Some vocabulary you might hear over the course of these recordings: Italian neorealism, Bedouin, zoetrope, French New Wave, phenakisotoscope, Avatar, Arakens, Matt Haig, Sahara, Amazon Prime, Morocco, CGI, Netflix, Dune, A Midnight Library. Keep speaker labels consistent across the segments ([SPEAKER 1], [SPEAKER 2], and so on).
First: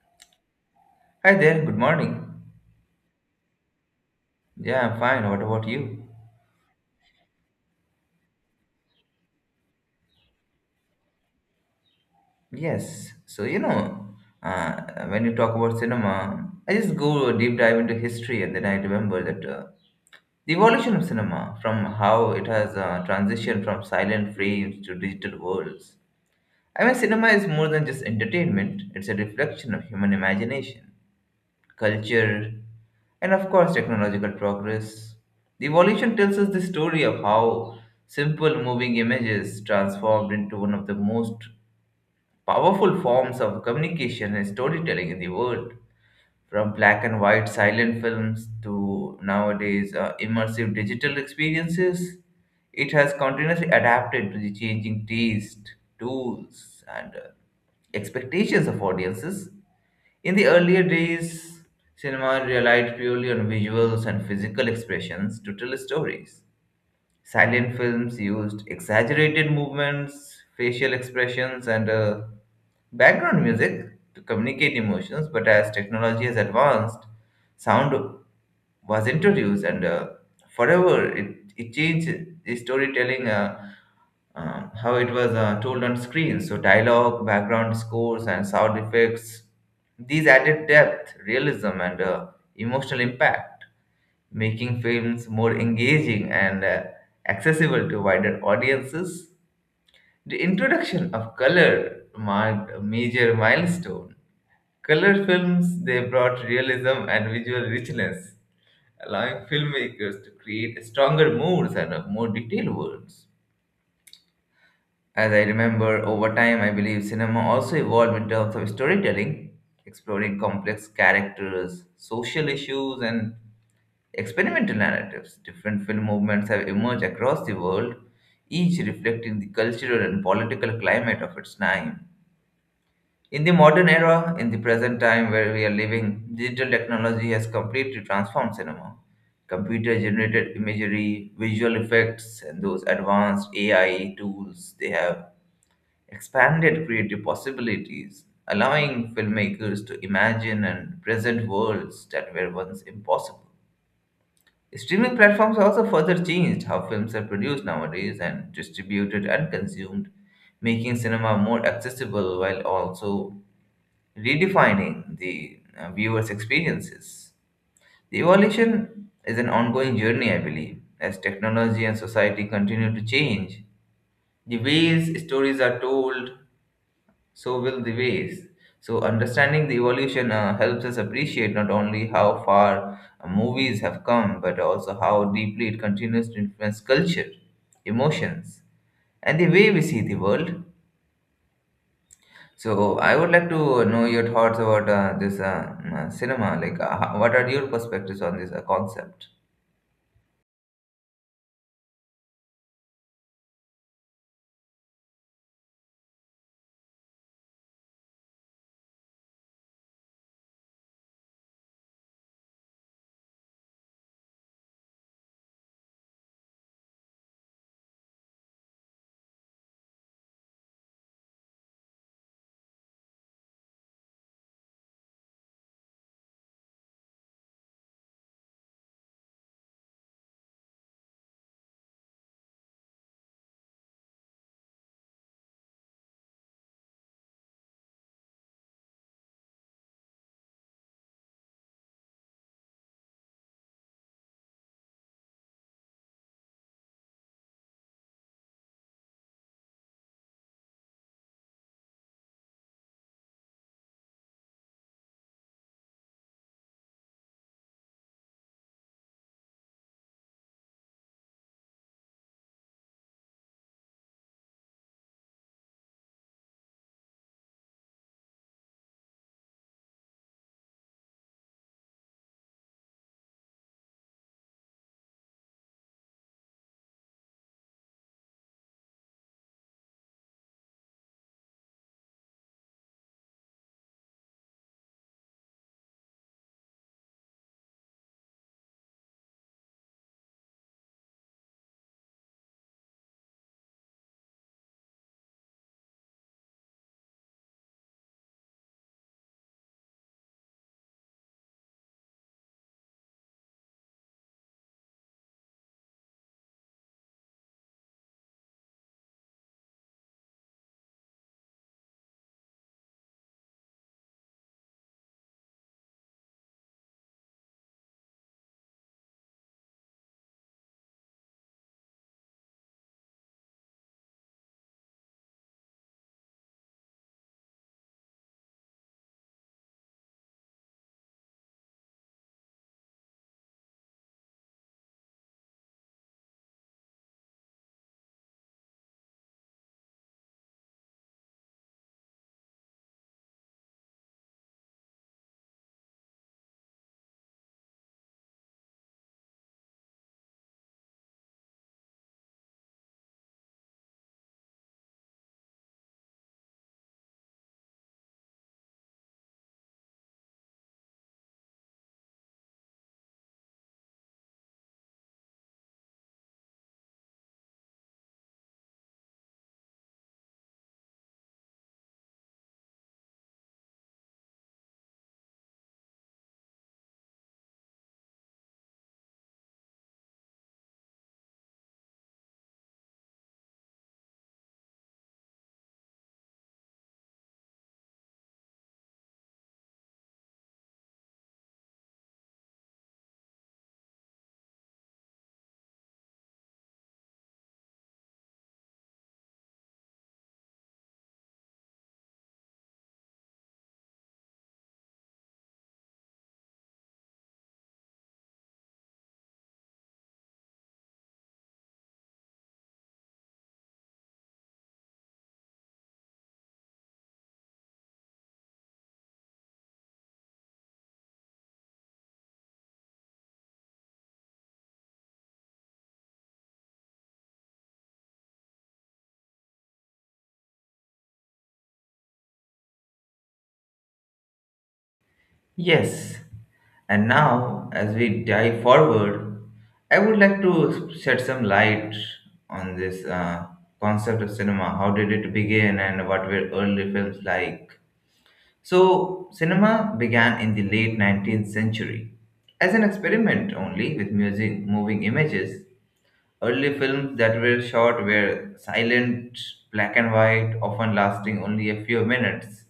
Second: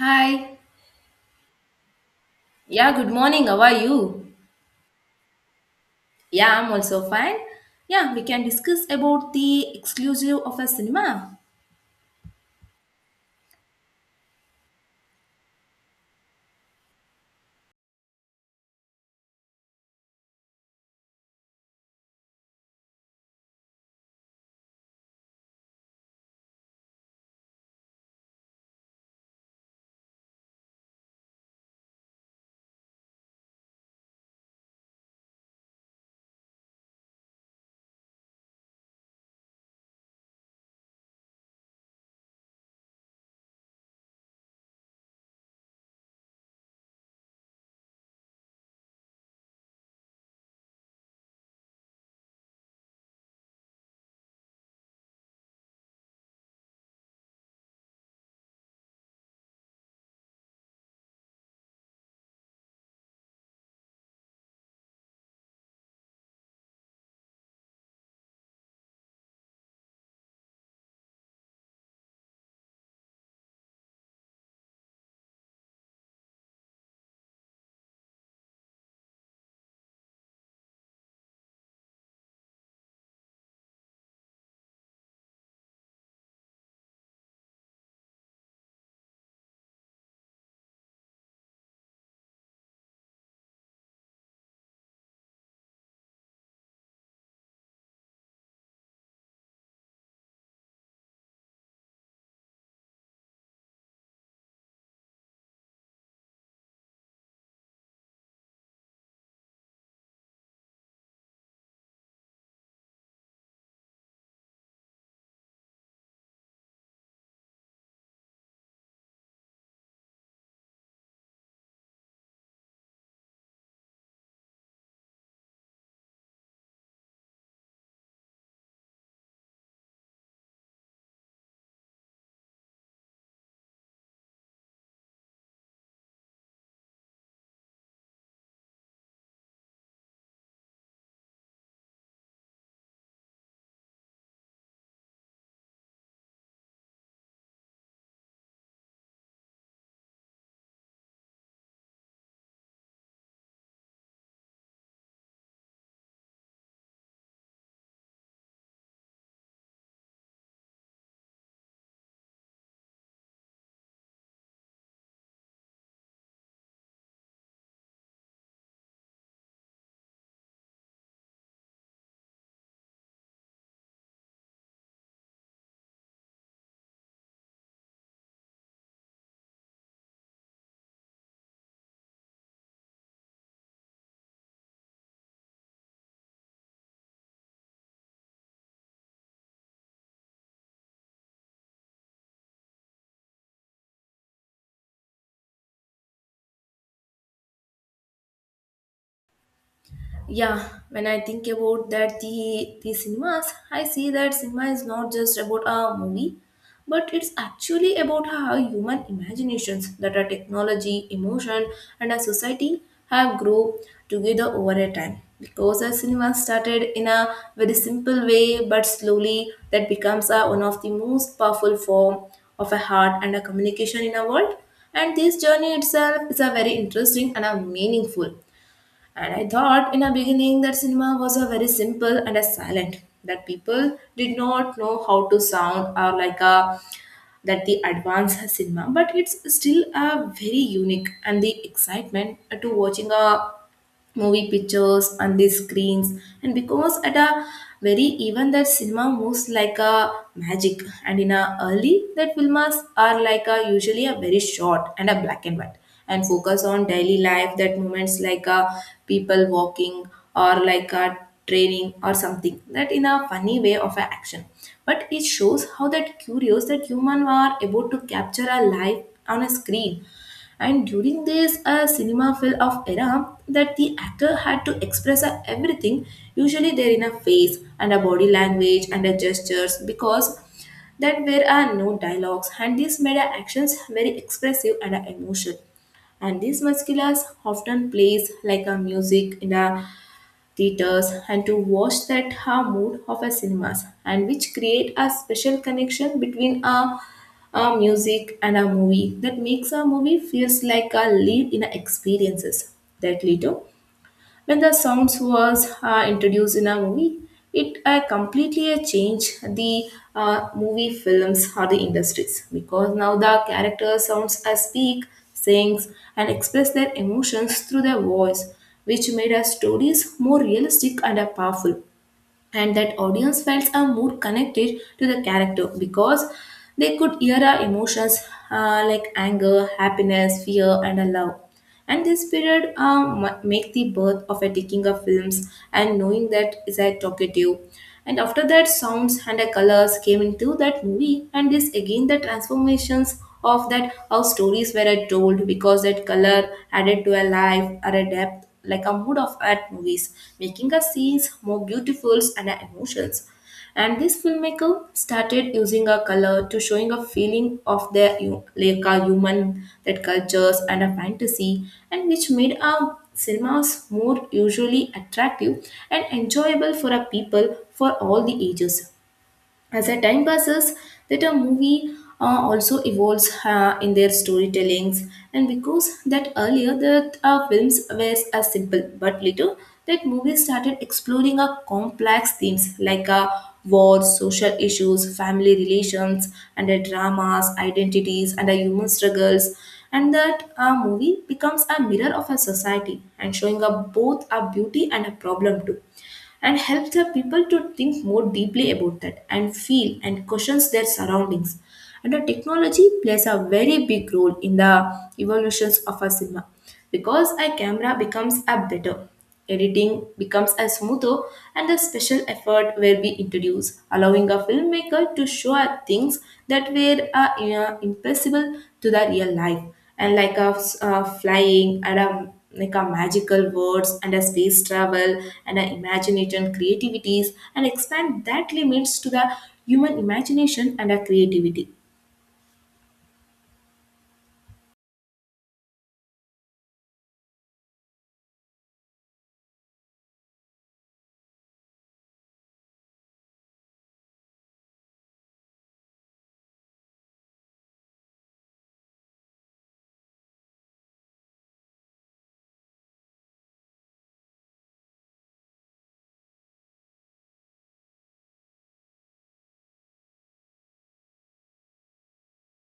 [SPEAKER 1] Hi.
[SPEAKER 2] Hi there, good morning.
[SPEAKER 1] Yeah, good morning. How are you?
[SPEAKER 2] Yeah, I'm fine. What about you?
[SPEAKER 1] Yeah, I'm also fine. Yeah, we can discuss about the exclusive of a cinema.
[SPEAKER 2] Yes. So, uh, when you talk about cinema, I just go a deep dive into history and then I remember that the evolution of cinema, from how it has transitioned from silent frames to digital worlds. I mean, cinema is more than just entertainment, it's a reflection of human imagination, culture, and of course, technological progress. The evolution tells us the story of how simple moving images transformed into one of the most powerful forms of communication and storytelling in the world. From black and white silent films to nowadays immersive digital experiences, it has continuously adapted to the changing taste, tools, and expectations of audiences. In the earlier days, cinema relied purely on visuals and physical expressions to tell stories. Silent films used exaggerated movements, facial expressions, and background music to communicate emotions, but as technology has advanced, sound was introduced and forever it changed the storytelling, how it was told on screen. So dialogue, background scores, and sound effects, these added depth, realism, and emotional impact, making films more engaging and accessible to wider audiences. The introduction of color marked a major milestone. Color films, they brought realism and visual richness, allowing filmmakers to create stronger moods and more detailed words. As I remember, over time, I believe cinema also evolved in terms of storytelling, exploring complex characters, social issues, and experimental narratives. Different film movements have emerged across the world, each reflecting the cultural and political climate of its time. In the modern era, in the present time where we are living, digital technology has completely transformed cinema. Computer generated imagery, visual effects, and those advanced AI tools, they have expanded creative possibilities, allowing filmmakers to imagine and present worlds that were once impossible. Streaming platforms also further changed how films are produced nowadays and distributed and consumed, making cinema more accessible while also redefining the viewer's experiences. The evolution is an ongoing journey, I believe. As technology and society continue to change, the ways stories are told, so will the ways. So, understanding the evolution helps us appreciate not only how far movies have come, but also how deeply it continues to influence culture, emotions, and the way we see the world. So I would like to know your thoughts about this cinema. What are your perspectives on this concept?
[SPEAKER 1] Yeah, when I think about that the cinemas, I see that cinema is not just about a movie, but it's actually about how human imaginations, that our technology, emotion, and our society have grown together over a time, because our cinema started in a very simple way, but slowly that becomes a, one of the most powerful form of a heart and a communication in our world, and this journey itself is a very interesting and a meaningful. And I thought in a beginning that cinema was a very simple and a silent, that people did not know how to sound or like a that the advanced cinema, but it's still a very unique and the excitement to watching a movie pictures and the screens. And because at a very even that cinema moves like a magic, and in a early that films are like a usually a very short and a black and white, and focus on daily life that moments like a people walking or like a training or something that in a funny way of a action, but it shows how that curious that human are able to capture a life on a screen. And during this a cinema film of era, that the actor had to express everything, usually there in a face and a body language and a gestures, because that there are no dialogues, and this made our actions very expressive and emotional. And these musculars often plays like a music in a theaters and to watch that ha mood of a cinemas, and which create a special connection between a music and a movie, that makes a movie feels like a live in a experiences. That later, when the sounds was introduced in a movie, it completely changed the movie films or the industries, because now the character sounds speak, sings, and express their emotions through their voice, which made our stories more realistic and powerful. And that audience felt a more connected to the character because they could hear our emotions like anger, happiness, fear, and a love. And this period make the birth of a taking of films and knowing that is a talkative. And after that, sounds and the colors came into that movie, and this again the transformations of that how stories were told, because that color added to a life or a depth like a mood of art movies, making us scenes more beautiful and emotions. And this filmmaker started using a color to showing a feeling of their like a human that cultures and a fantasy, and which made our cinemas more usually attractive and enjoyable for our people for all the ages. As the time passes, that a movie also evolves in their storytellings, and because that earlier that films were as simple, but later that movies started exploring a complex themes like wars, social issues, family relations, and the dramas, identities, and the human struggles. And that a movie becomes a mirror of a society and showing up both a beauty and a problem too, and helps the people to think more deeply about that and feel and questions their surroundings. And the technology plays a very big role in the evolutions of a cinema, because a camera becomes a better, editing becomes a smoother, and the special effort will be introduced, allowing a filmmaker to show us things that were impossible to the real life, and like a, a flying and a like a magical words and a space travel and a imagination creativities, and expand that limits to the human imagination and a creativity.
[SPEAKER 2] Yes. And now, as we dive forward, I would like to shed some light on this concept of cinema. How did it begin, and what were early films like? So, cinema began in the late 19th century as an experiment only with music, moving images. Early films that were shot were silent, black and white, often lasting only a few minutes.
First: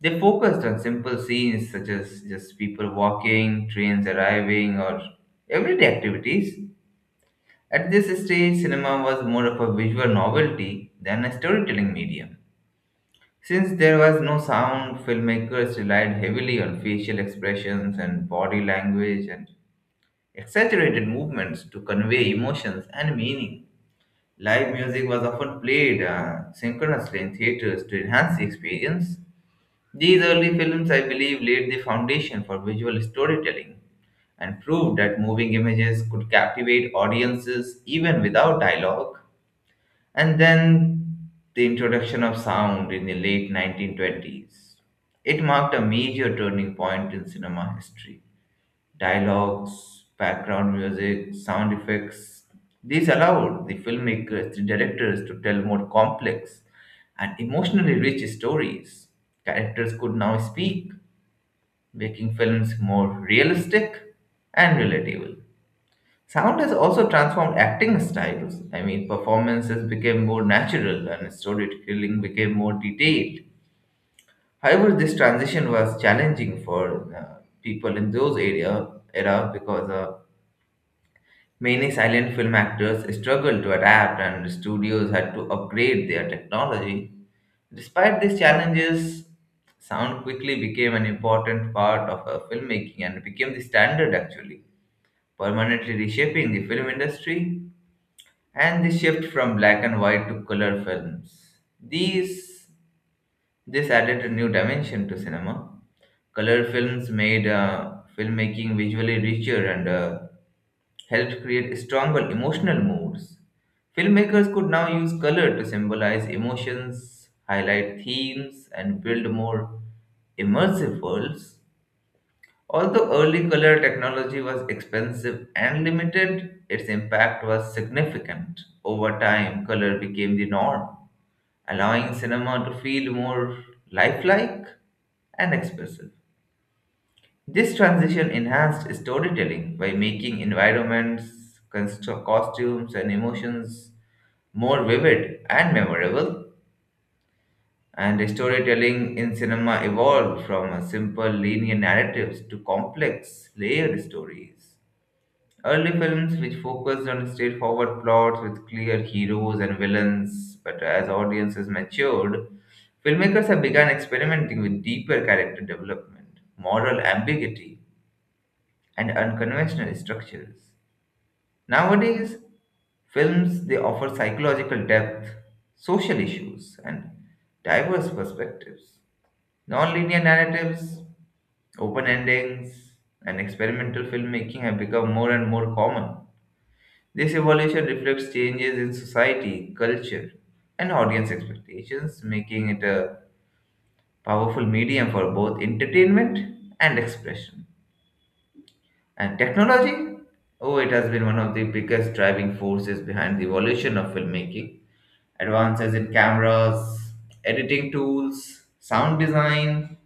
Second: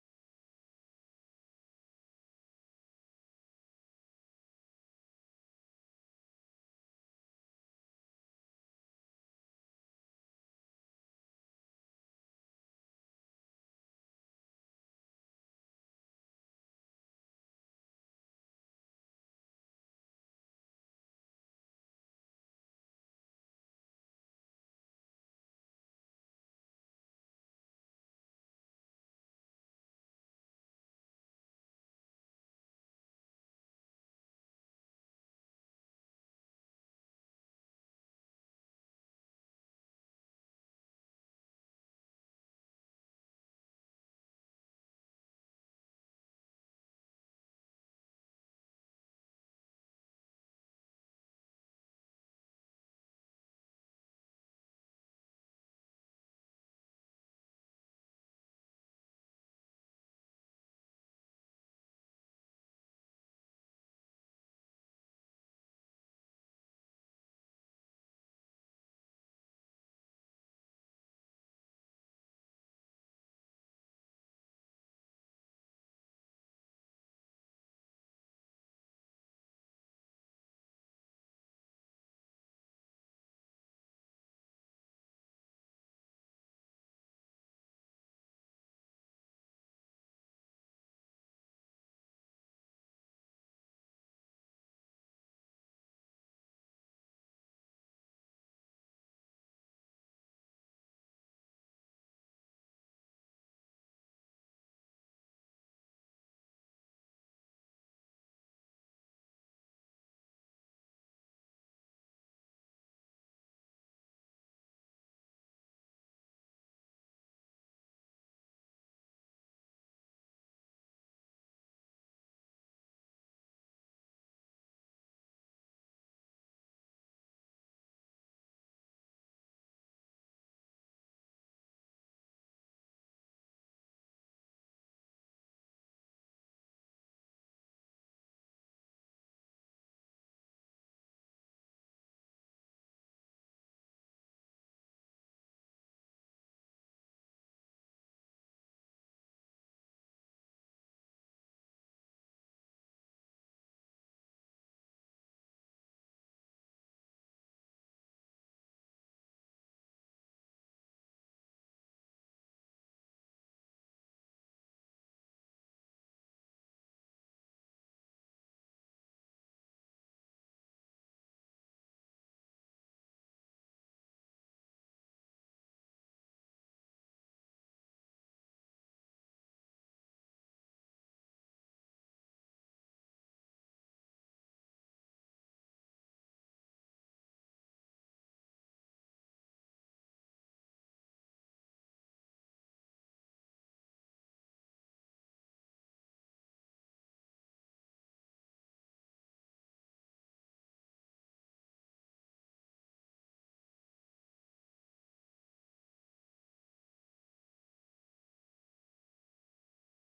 [SPEAKER 2] They focused on simple scenes such as just people walking, trains arriving, or everyday activities. At this stage, cinema was more of a visual novelty than a storytelling medium. Since there was no sound, filmmakers relied heavily on facial expressions and body language and exaggerated movements to convey emotions and meaning. Live music was often played synchronously in theaters to enhance the experience. These early films, I believe, laid the foundation for visual storytelling and proved that moving images could captivate audiences even without dialogue. And then the introduction of sound in the late 1920s. It marked a major turning point in cinema history. Dialogues, background music, sound effects. These allowed the filmmakers, the directors, to tell more complex and emotionally rich stories. Characters could now speak, making films more realistic and relatable. Sound has also transformed acting styles. I mean, performances became more natural and storytelling became more detailed. However, this transition was challenging for people in those area era, because many silent film actors struggled to adapt, and studios had to upgrade their technology. Despite these challenges, sound quickly became an important part of filmmaking and became the standard, actually, permanently reshaping the film industry. And the shift from black and white to color films, These this added a new dimension to cinema. Color films made filmmaking visually richer and helped create stronger emotional moods. Filmmakers could now use color to symbolize emotions, highlight themes, and build more immersive worlds. Although early color technology was expensive and limited, its impact was significant. Over time, color became the norm, allowing cinema to feel more lifelike and expressive. This transition enhanced storytelling by making environments, costumes, and emotions more vivid and memorable. And storytelling in cinema evolved from a simple linear narratives to complex, layered stories. Early films, which focused on straightforward plots with clear heroes and villains, but as audiences matured, filmmakers have begun experimenting with deeper character development, moral ambiguity, and unconventional structures. Nowadays, films, they offer psychological depth, social issues, and diverse perspectives. Non-linear narratives, open endings, and experimental filmmaking have become more and more common. This evolution reflects changes in society, culture, and audience expectations, making it a powerful medium for both entertainment and expression. And technology? Oh, it has been one of the biggest driving forces behind the evolution of filmmaking. Advances in cameras, editing tools, sound design,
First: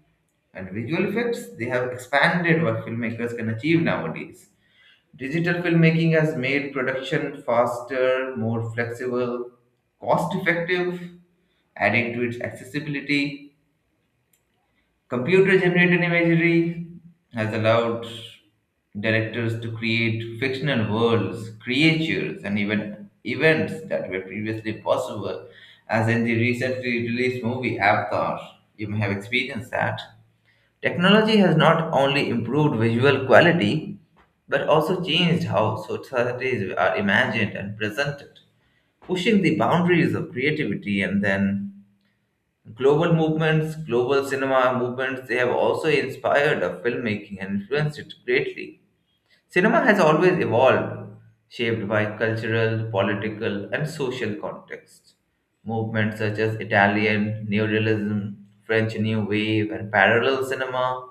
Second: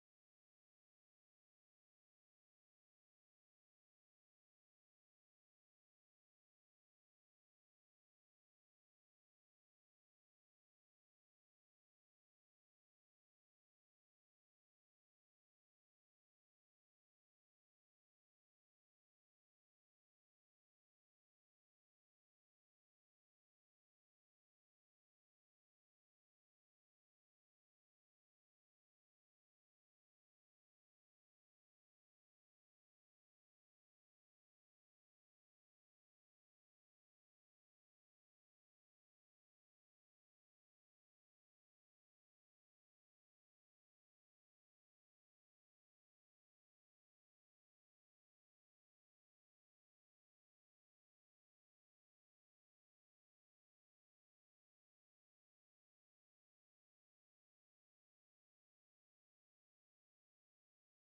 [SPEAKER 2] and visual effects, they have expanded what filmmakers can achieve nowadays. Digital filmmaking has made production faster, more flexible, cost effective, adding to its accessibility. Computer generated imagery has allowed directors to create fictional worlds, creatures, and even events that were previously impossible, as in the recently released movie Avatar. You may have experienced that. Technology has not only improved visual quality but also changed how societies are imagined and presented, pushing the boundaries of creativity. And then global movements, global cinema movements, they have also inspired of filmmaking and influenced it greatly. Cinema has always evolved, shaped by cultural, political, and social context. Movements such as Italian neorealism, French New Wave, and parallel cinema,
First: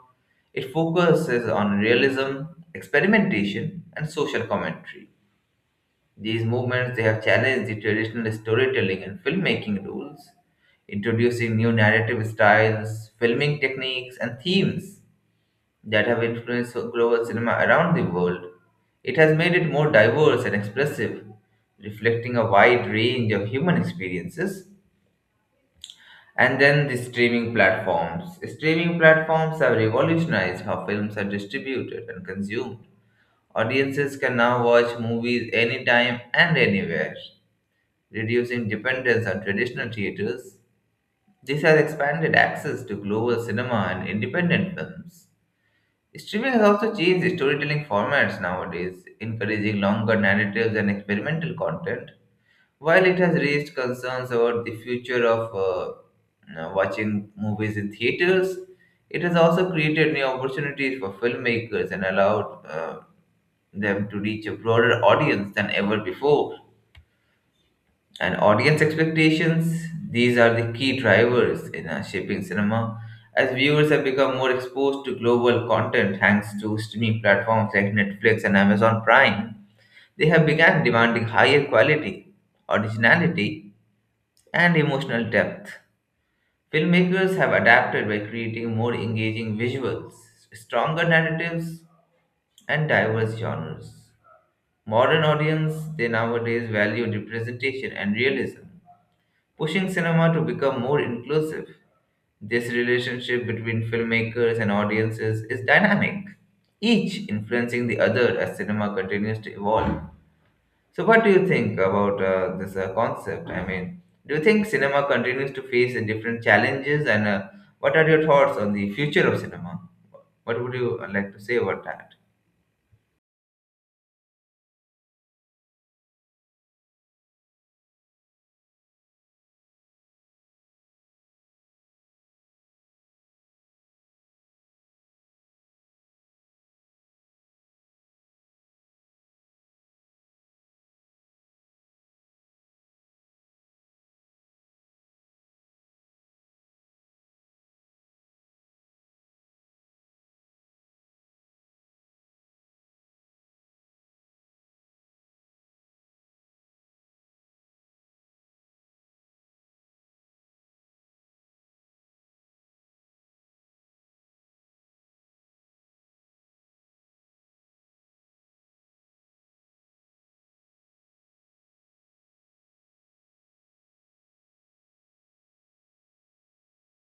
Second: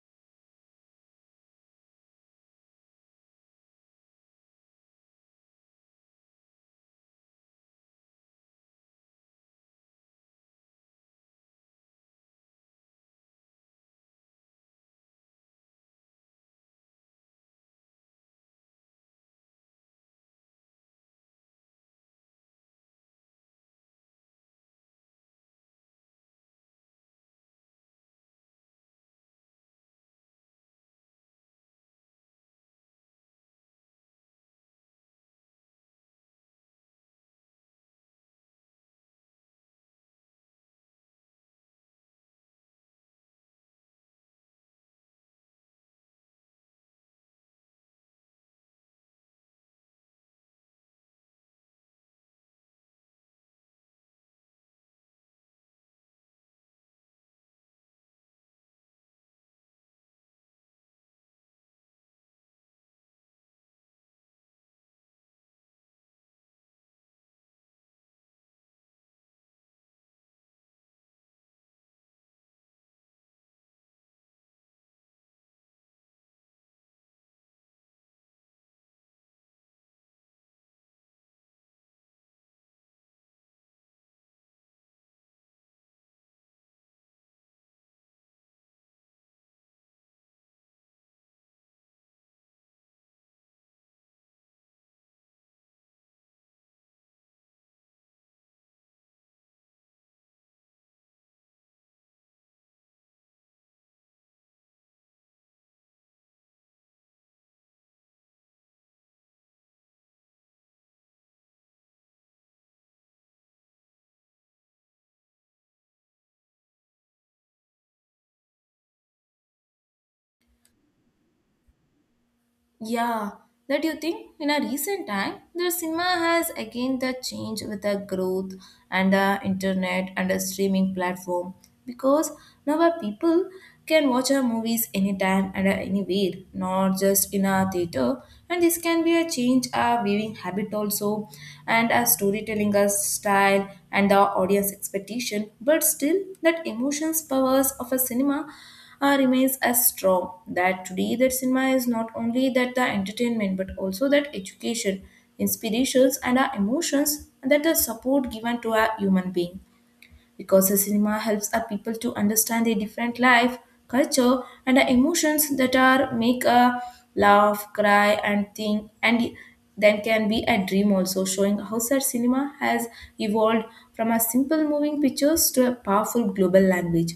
[SPEAKER 2] it focuses on realism, experimentation, and social commentary. These movements, they have challenged the traditional storytelling and filmmaking rules, introducing new narrative styles, filming techniques, and themes that have influenced global cinema around the world. It has made it more diverse and expressive, reflecting a wide range of human experiences. And then the streaming platforms. Streaming platforms have revolutionized how films are distributed and consumed. Audiences can now watch movies anytime and anywhere, reducing dependence on traditional theaters. This has expanded access to global cinema and independent films. Streaming has also changed storytelling formats nowadays, encouraging longer narratives and experimental content. While it has raised concerns about the future of watching movies in theaters, it has also created new opportunities for filmmakers and allowed them to reach a broader audience than ever before. And audience expectations, these are the key drivers in shaping cinema. As viewers have become more exposed to global content thanks to streaming platforms like Netflix and Amazon Prime, they have begun demanding higher quality, originality, and emotional depth. Filmmakers have adapted by creating more engaging visuals, stronger narratives, and diverse genres. Modern audience, they nowadays value representation and realism, pushing cinema to become more inclusive. This relationship between filmmakers and audiences is dynamic, each influencing the other as cinema continues to evolve. So, what do you think about this concept? I mean, do you think cinema continues to face different challenges, and what are your thoughts on the future of cinema? What would you like to say about that?
[SPEAKER 1] Yeah, that you think in a recent time the cinema has again the change with the growth and the internet and the streaming platform, because now our people can watch our movies anytime and anywhere, not just in a theater. And this can be a change our viewing habit also and our storytelling style and the audience expectation, but still that emotions powers of a cinema remains as strong. That today that cinema is not only that the entertainment but also that education, inspirations and our emotions and that the support given to a human being. Because the cinema helps our people to understand their different life, culture and the emotions that are make a laugh, cry and think, and then can be a dream also, showing how such cinema has evolved from a simple moving pictures to a powerful global language.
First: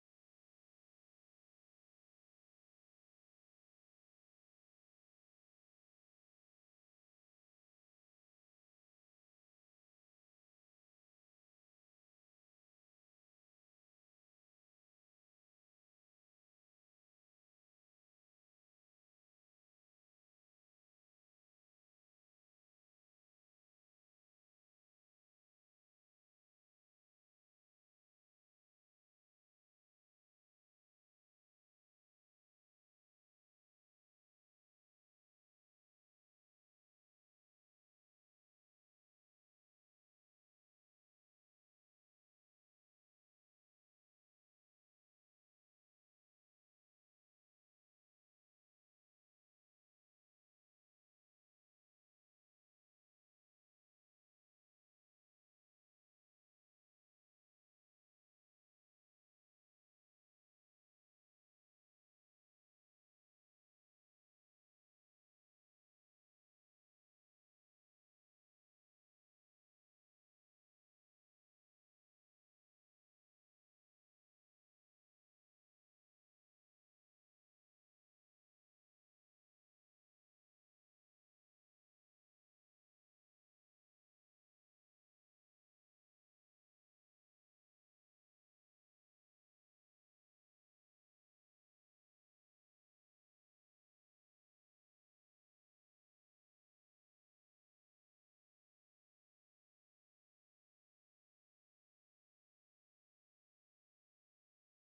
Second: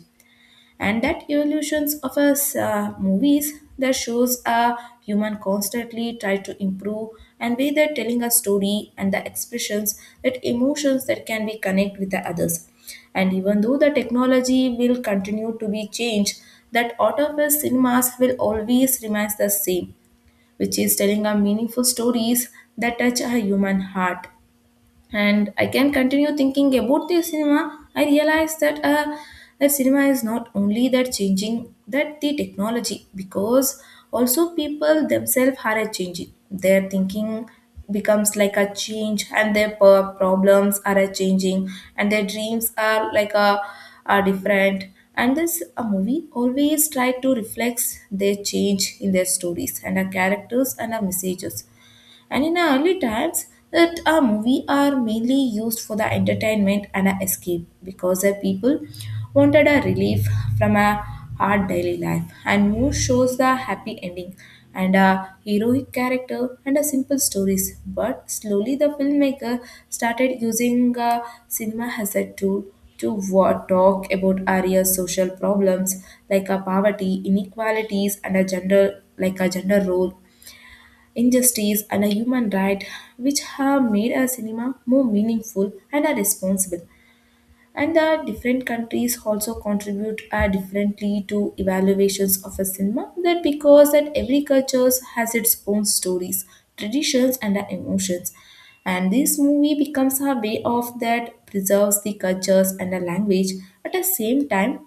[SPEAKER 1] And that evolutions of us movies that shows a human constantly try to improve and way they're telling a story and the expressions that emotions that can be connect with the others. And even though the technology will continue to be changed, that out of us cinemas will always remain the same, which is telling our meaningful stories that touch a human heart. And I can continue thinking about the cinema, I realize that that cinema is not only that changing that the technology, because also people themselves are a changing. Their thinking becomes like a change, and their problems are a changing, and their dreams are like a are different. And this a movie always try to reflect their change in their stories and our characters and our messages. And in our early times, that our movie are mainly used for the entertainment and a escape, because the people wanted a relief from a hard daily life. And most shows the happy ending and a heroic character and a simple stories. But slowly the filmmaker started using cinema as a tool to what talk about area social problems like a poverty, inequalities, and a gender like a gender role, injustice, and a human right, which have made our cinema more meaningful and are responsible. And the different countries also contribute differently to evaluations of a cinema. That because that every culture has its own stories, traditions, and emotions. And this movie becomes a way of that preserves the cultures and the language at the same time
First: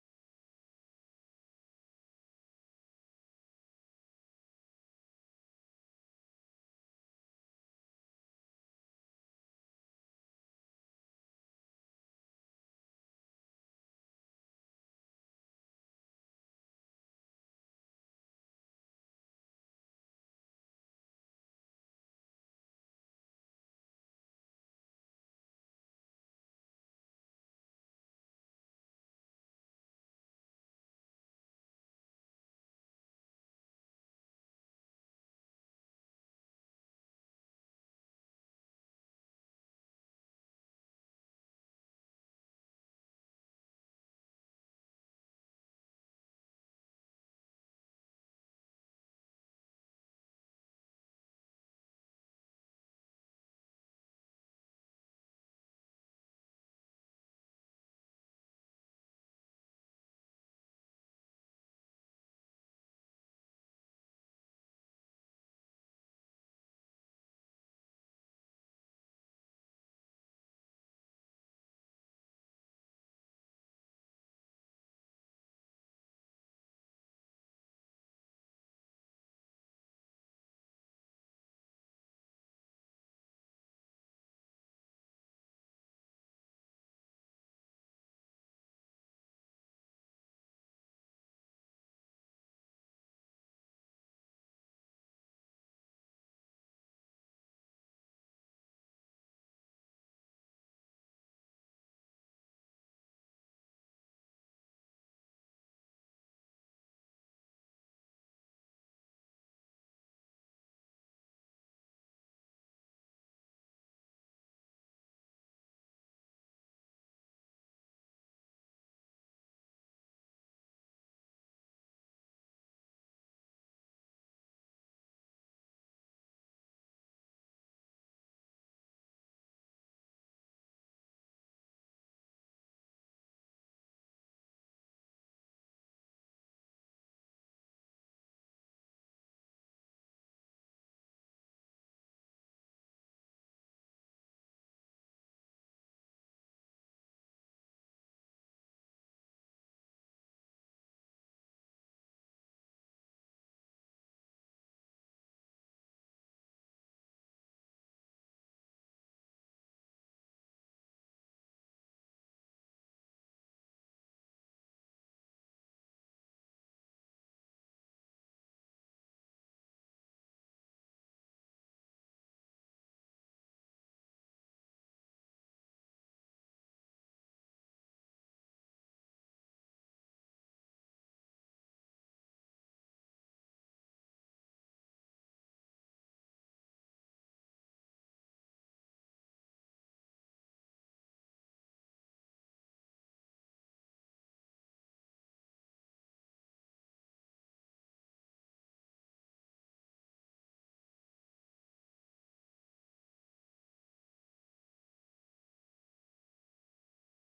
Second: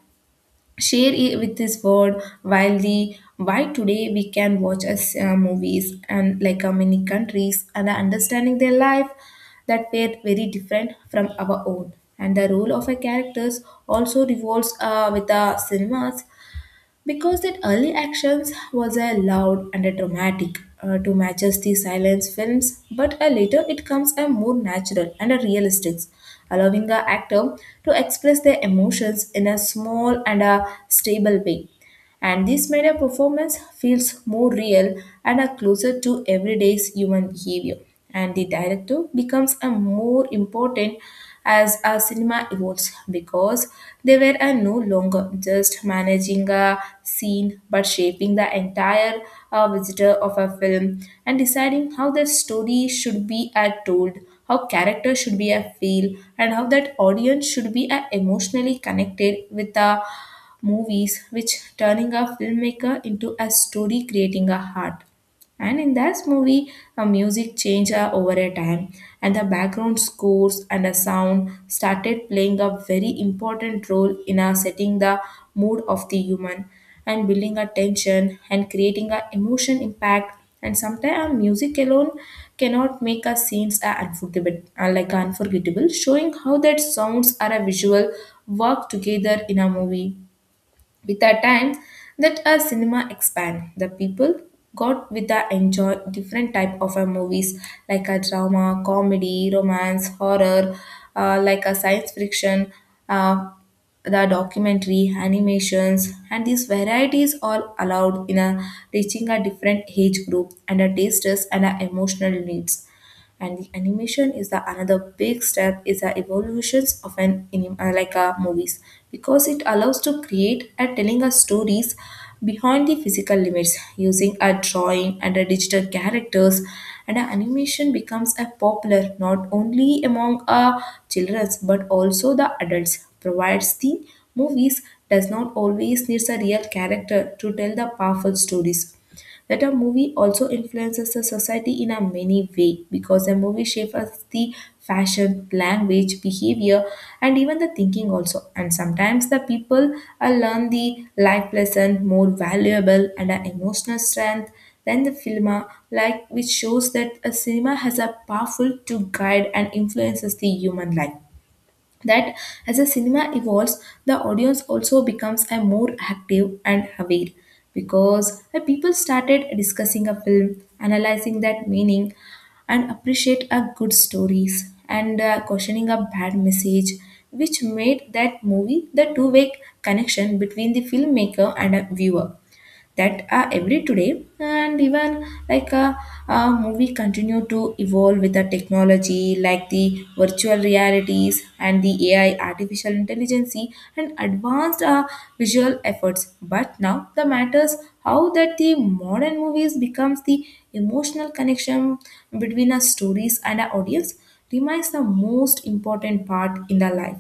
[SPEAKER 1] share it with this world. While the why today we can watch as movies and like many countries and are understanding their life that were very different from our own. And the role of a characters also revolves with the cinemas, because that early actions was a loud and a dramatic to matches the silence films, but a later it comes a more natural and a realistic, allowing the actor to express their emotions in a small and a stable way. And this made a performance feels more real and are closer to everyday's human behavior. And the director becomes a more important as our cinema evolves, because they were no longer just managing a scene but shaping the entire visitor of a film and deciding how the story should be told, how character should be a feel and how that audience should be emotionally connected with the movies, which turning a filmmaker into a story creating a heart. And in this movie, a music changed over a time, and the background scores and the sound started playing a very important role in setting the mood of the human and building a tension and creating a emotion impact. And sometimes music alone cannot make a scenes like unforgettable, showing how that sounds are a visual work together in a movie. With the time that our cinema expand, the people got with the enjoy different type of our movies like a drama, comedy, romance, horror, like a science fiction, uh, the documentary, animations, and these varieties are allowed in a reaching a different age group and a tastes and a emotional needs. And the animation is the another big step is the evolutions of an like a movies, because it allows to create and telling us stories behind the physical limits using a drawing and a digital characters. And a animation becomes a popular not only among children but also the adults, provides the movies does not always needs a real character to tell the powerful stories. That a movie also influences the society in a many way, because a movie shapes the fashion, language, behavior, and even the thinking also. And sometimes the people learn the life lesson more valuable and emotional strength than the film, like which shows that a cinema has a powerful to guide and influences the human life. That as the cinema evolves, the audience also becomes a more active and aware, because the people started discussing a film, analyzing that meaning, and appreciate a good stories and questioning a bad message, which made that movie the two-way connection between the filmmaker and a viewer. That are every today and even a movie continue to evolve with the technology like the virtual realities and the AI artificial intelligence and advanced visual efforts. But now the matters how that the modern movies becomes the emotional connection between our stories and our audience remains the most important part in the life.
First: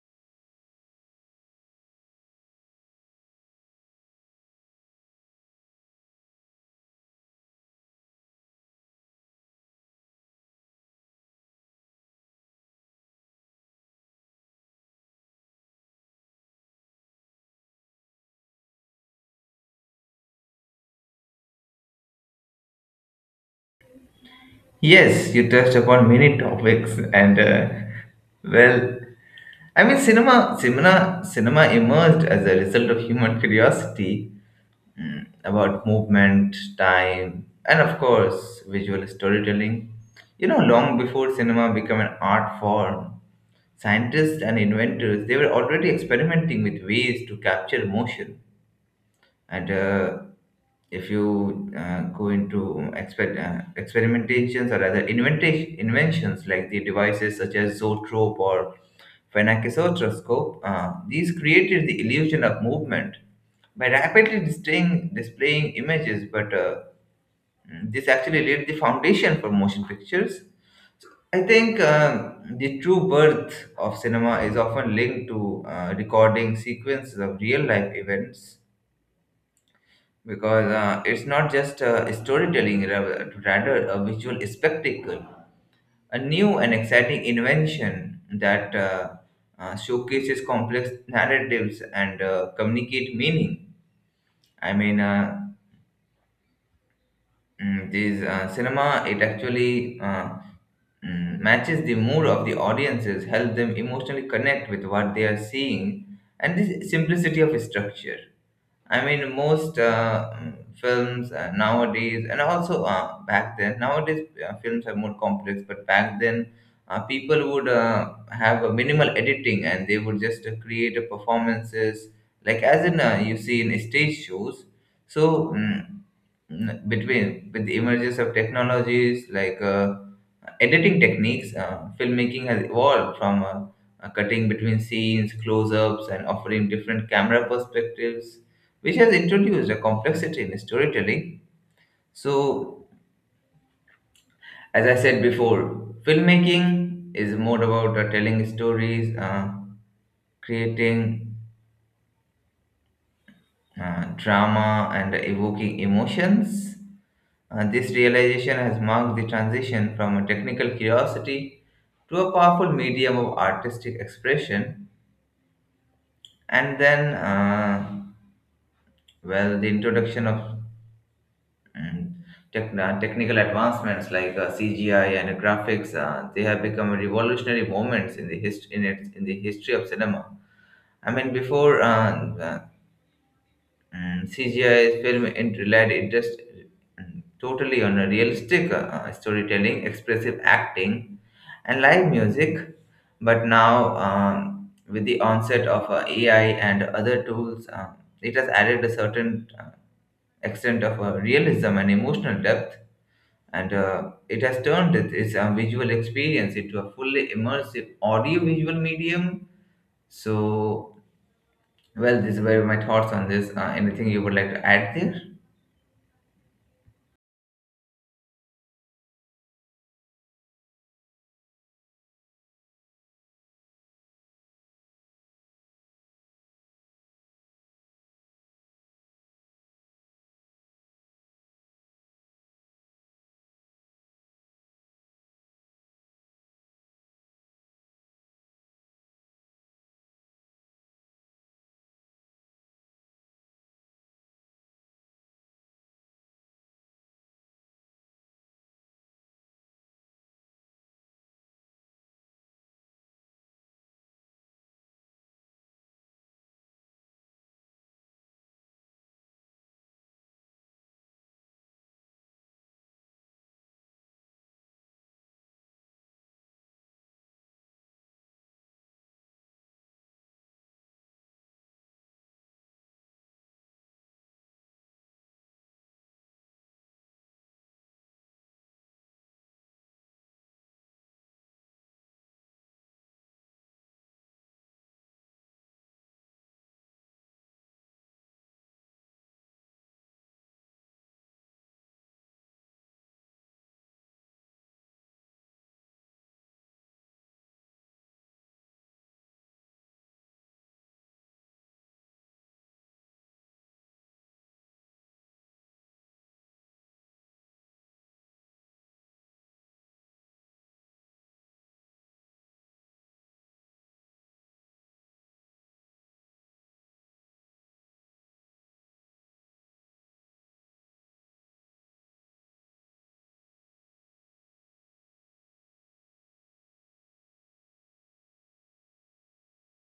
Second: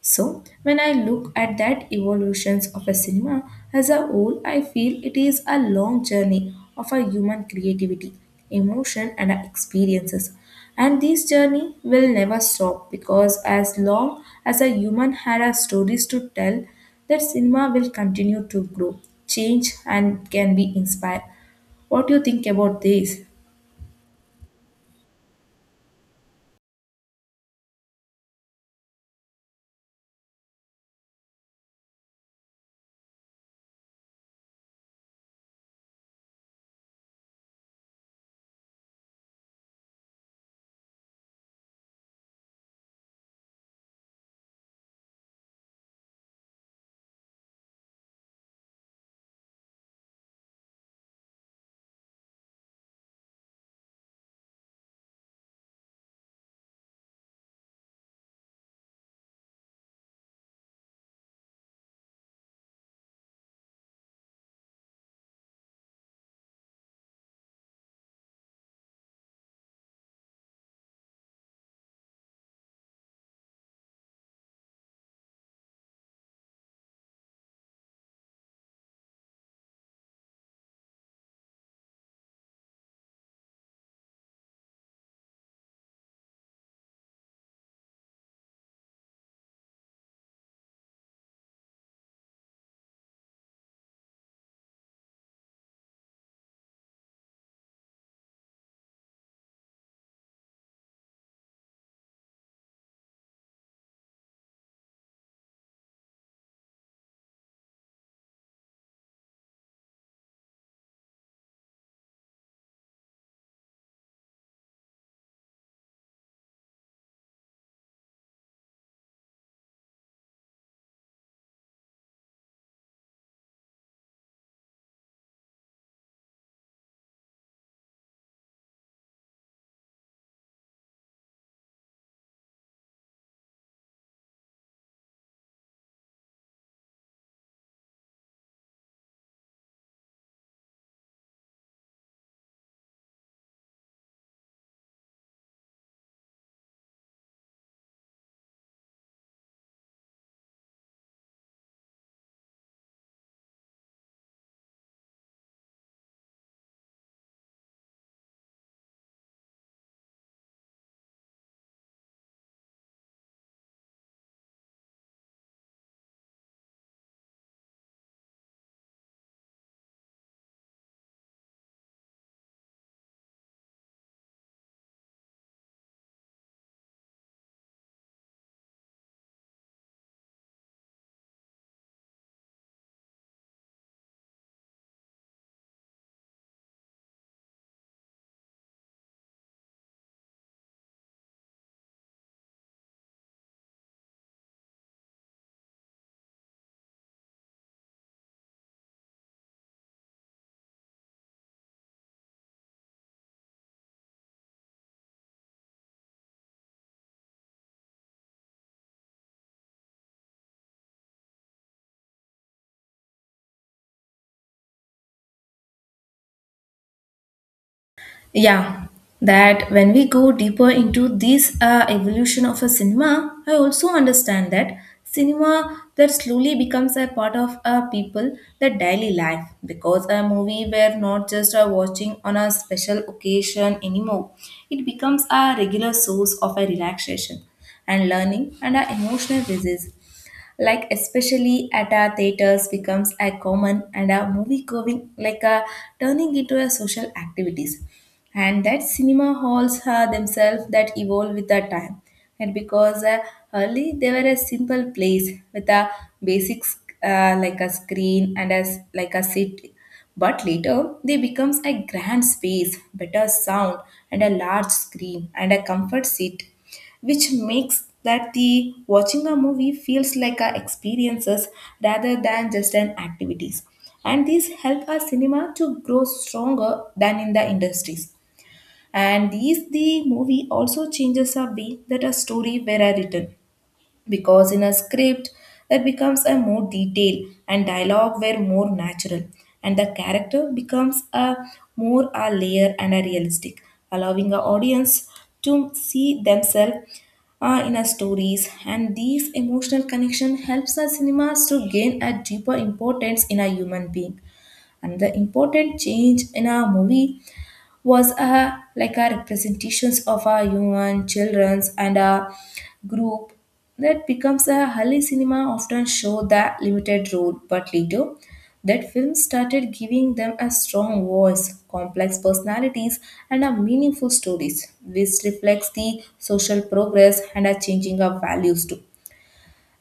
[SPEAKER 1] So, when I look at that evolutions of a cinema as a whole, I feel it is a long journey of a human creativity, emotion and experiences. And this journey will never stop, because as long as a human had a stories to tell, that cinema will continue to grow, change and can be inspired. What do you think about this?
[SPEAKER 2] Yes, you touched upon many topics, and well, I mean, cinema emerged as a result of human curiosity about movement, time, and of course, visual storytelling. You know, long before cinema became an art form, scientists and inventors, they were already experimenting with ways to capture motion, and if you go into experimentations, or rather inventions like the devices such as zoetrope or phenakisotoscope, these created the illusion of movement by rapidly displaying images, but this actually laid the foundation for motion pictures. So I think the true birth of cinema is often linked to recording sequences of real life events, because it's not just storytelling, rather a visual spectacle, a new and exciting invention that showcases complex narratives and communicate meaning. I mean, uh, this cinema, it actually matches the mood of the audiences, help them emotionally connect with what they are seeing, and this simplicity of structure. I mean, most films nowadays, and also back then, nowadays films are more complex, but back then, people would have a minimal editing and they would just create a performances, like as in you see in stage shows. So, between with the emergence of technologies like editing techniques, filmmaking has evolved from cutting between scenes, close-ups, and offering different camera perspectives, which has introduced a complexity in storytelling. So, as I said before, filmmaking is more about telling stories, creating drama and evoking emotions. This realization has marked the transition from a technical curiosity to a powerful medium of artistic expression. And then, well, the introduction of mm, technical advancements like CGI and graphics, they have become revolutionary moments in the hist- in, its in the history of cinema. I mean, before uh, and CGI, film it relied it just totally on a realistic storytelling, expressive acting, and live music. But now, with the onset of AI and other tools, it has added a certain extent of realism and emotional depth, and it has turned its visual experience into a fully immersive audio-visual medium. So, well, these were my thoughts on this. Anything you would like to add there?
[SPEAKER 1] Yeah, that when we go deeper into this evolution of a cinema, I also understand that cinema that slowly becomes a part of a people that daily life, because a movie were not just a watching on a special occasion anymore. It becomes a regular source of a relaxation and learning and a emotional release, like especially at our theaters becomes a common and a movie going like a turning into a social activities. And that cinema halls are themselves that evolve with the time, and because early they were a simple place with a basics like a screen and as like a seat, but later they becomes a grand space, better sound and a large screen and a comfort seat, which makes that the watching a movie feels like a experiences rather than just an activities. And these help our cinema to grow stronger than in the industries. And these the movie also changes our way that a story were written, because in a script that becomes a more detail and dialogue were more natural and the character becomes a more a layer and a realistic, allowing our audience to see themselves in our stories, and these emotional connection helps our cinemas to gain a deeper importance in a human being. And the important change in our movie was a like a representations of our human children's and a group that becomes a Hali cinema often show that limited role, but later that film started giving them a strong voice, complex personalities, and a meaningful stories, which reflects the social progress and are changing of values too.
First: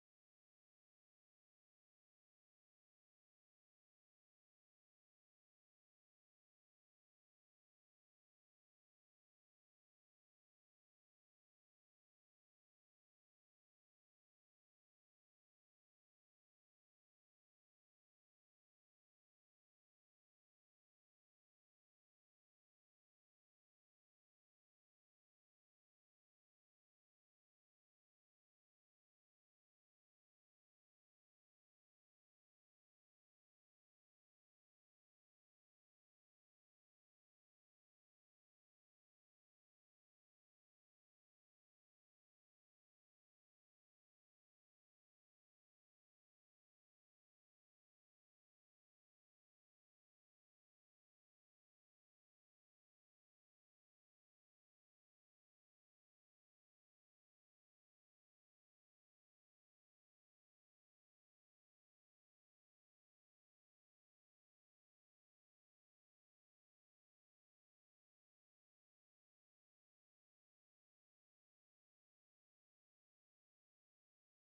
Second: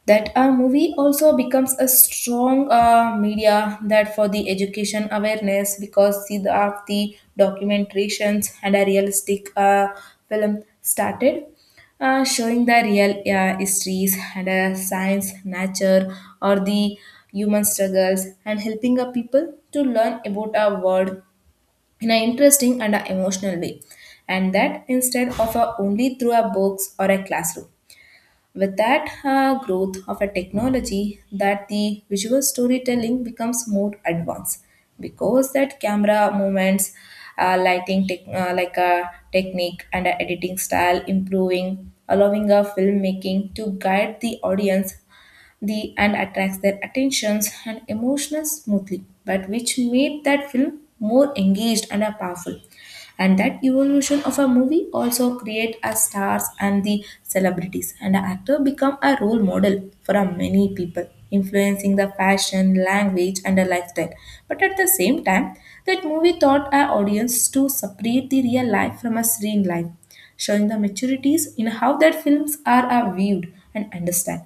[SPEAKER 1] That a movie also becomes a strong media that for the education awareness, because see the of the documentations and a realistic film started showing the real histories and science nature or the human struggles, and helping a people to learn about our world in an interesting and a emotional way, and that instead of a only through a books or a classroom. With that growth of a technology, that the visual storytelling becomes more advanced, because that camera movements, lighting tech like a technique and a editing style improving, allowing a filmmaking to guide the audience the and attracts their attentions and emotions smoothly, but which made that film more engaged and powerful. And that evolution of a movie also create a stars and the celebrities, and an actor become a role model for a many people, influencing the fashion, language, and a lifestyle. But at the same time, that movie taught our audience to separate the real life from a screen life, showing the maturities in how that films are viewed and understand,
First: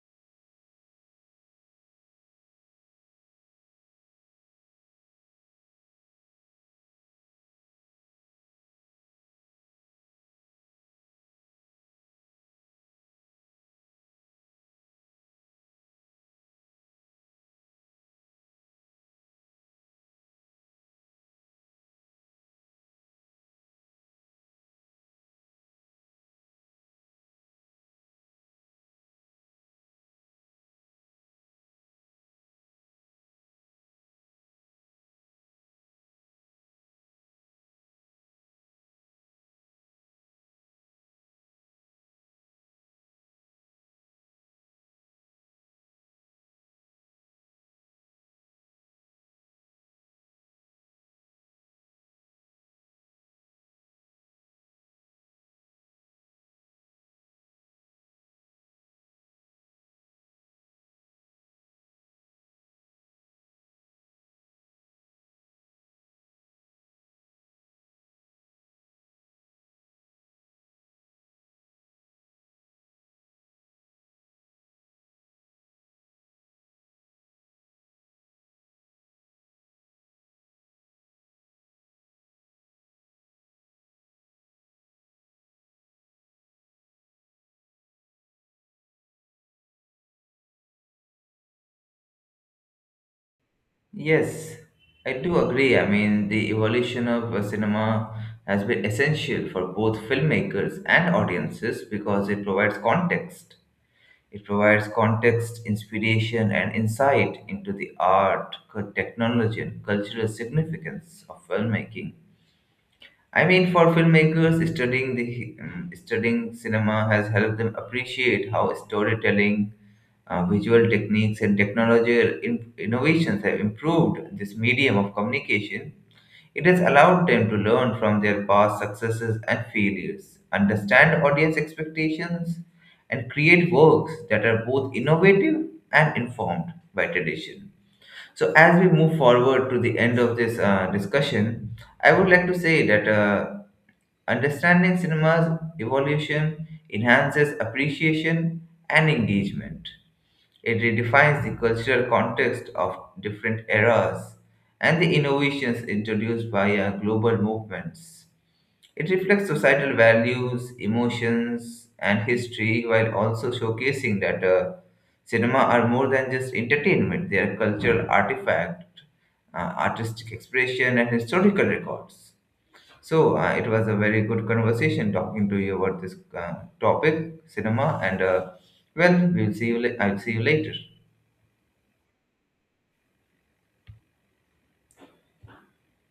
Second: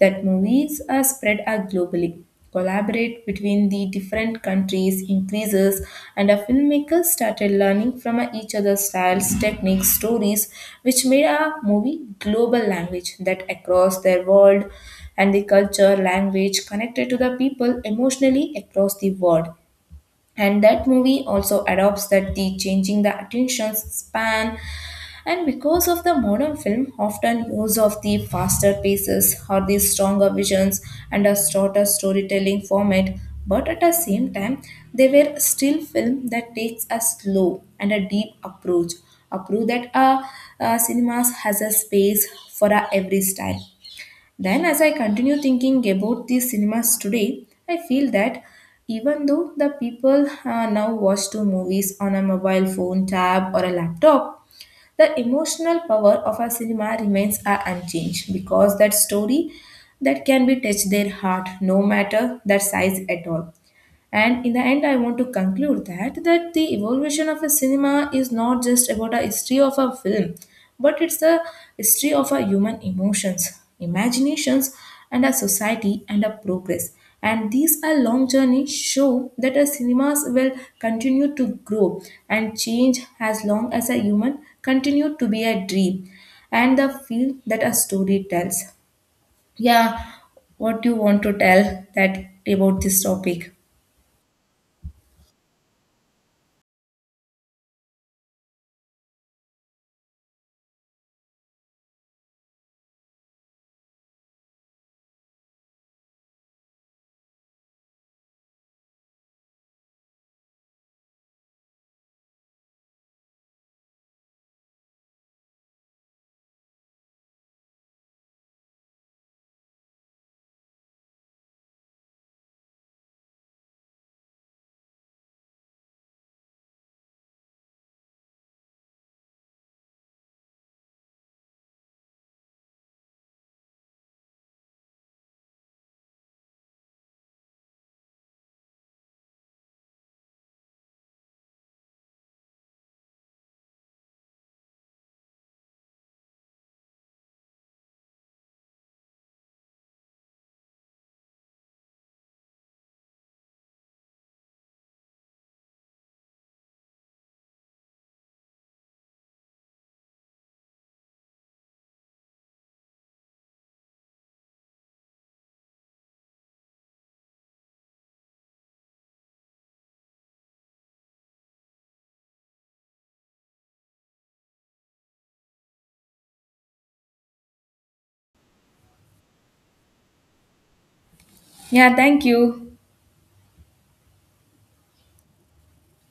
[SPEAKER 1] that movies are spread out globally. Collaborate between the different countries increases, and our filmmakers started learning from each other's styles, techniques, stories, which made our movie global language that across their world, and the culture, language connected to the people emotionally across the world. And that movie also adopts that the changing the attention span, and because of the modern film, often use of the faster paces or the stronger visions and a shorter storytelling format. But at the same time, they were still film that takes a slow and a deep approach that cinemas has a space for every style. Then, as I continue thinking about the cinemas today, I feel that even though the people now watch two movies on a mobile phone, tab, or a laptop, the emotional power of our cinema remains unchanged, because that story that can be touched their heart no matter their size at all. And in the end, I want to conclude that that the evolution of a cinema is not just about a history of a film, but it's the history of our human emotions, imaginations, and a society and a progress. And these are long journey show that our cinemas will continue to grow and change as long as a human continue to be a dream and the feel that a story tells. Yeah, what do you want to tell that about this topic?
[SPEAKER 2] Yes, I do agree. I mean, the evolution of cinema has been essential for both filmmakers and audiences because it provides context. It provides context, inspiration, and insight into the art, technology, and cultural significance of filmmaking. I mean, for filmmakers, studying the studying cinema has helped them appreciate how storytelling, visual techniques, and technological innovations have improved this medium of communication. It has allowed them to learn from their past successes and failures, understand audience expectations, and create works that are both innovative and informed by tradition. So, as we move forward to the end of this discussion, I would like to say that understanding cinema's evolution enhances appreciation and engagement. It redefines the cultural context of different eras and the innovations introduced by global movements. It reflects societal values, emotions, and history while also showcasing that cinema are more than just entertainment, they are cultural artifact, uh, artistic expression, and historical records. So it was a very good conversation talking to you about this topic, cinema, and well, we'll see you. I'll see you later.
[SPEAKER 1] Yeah, thank you.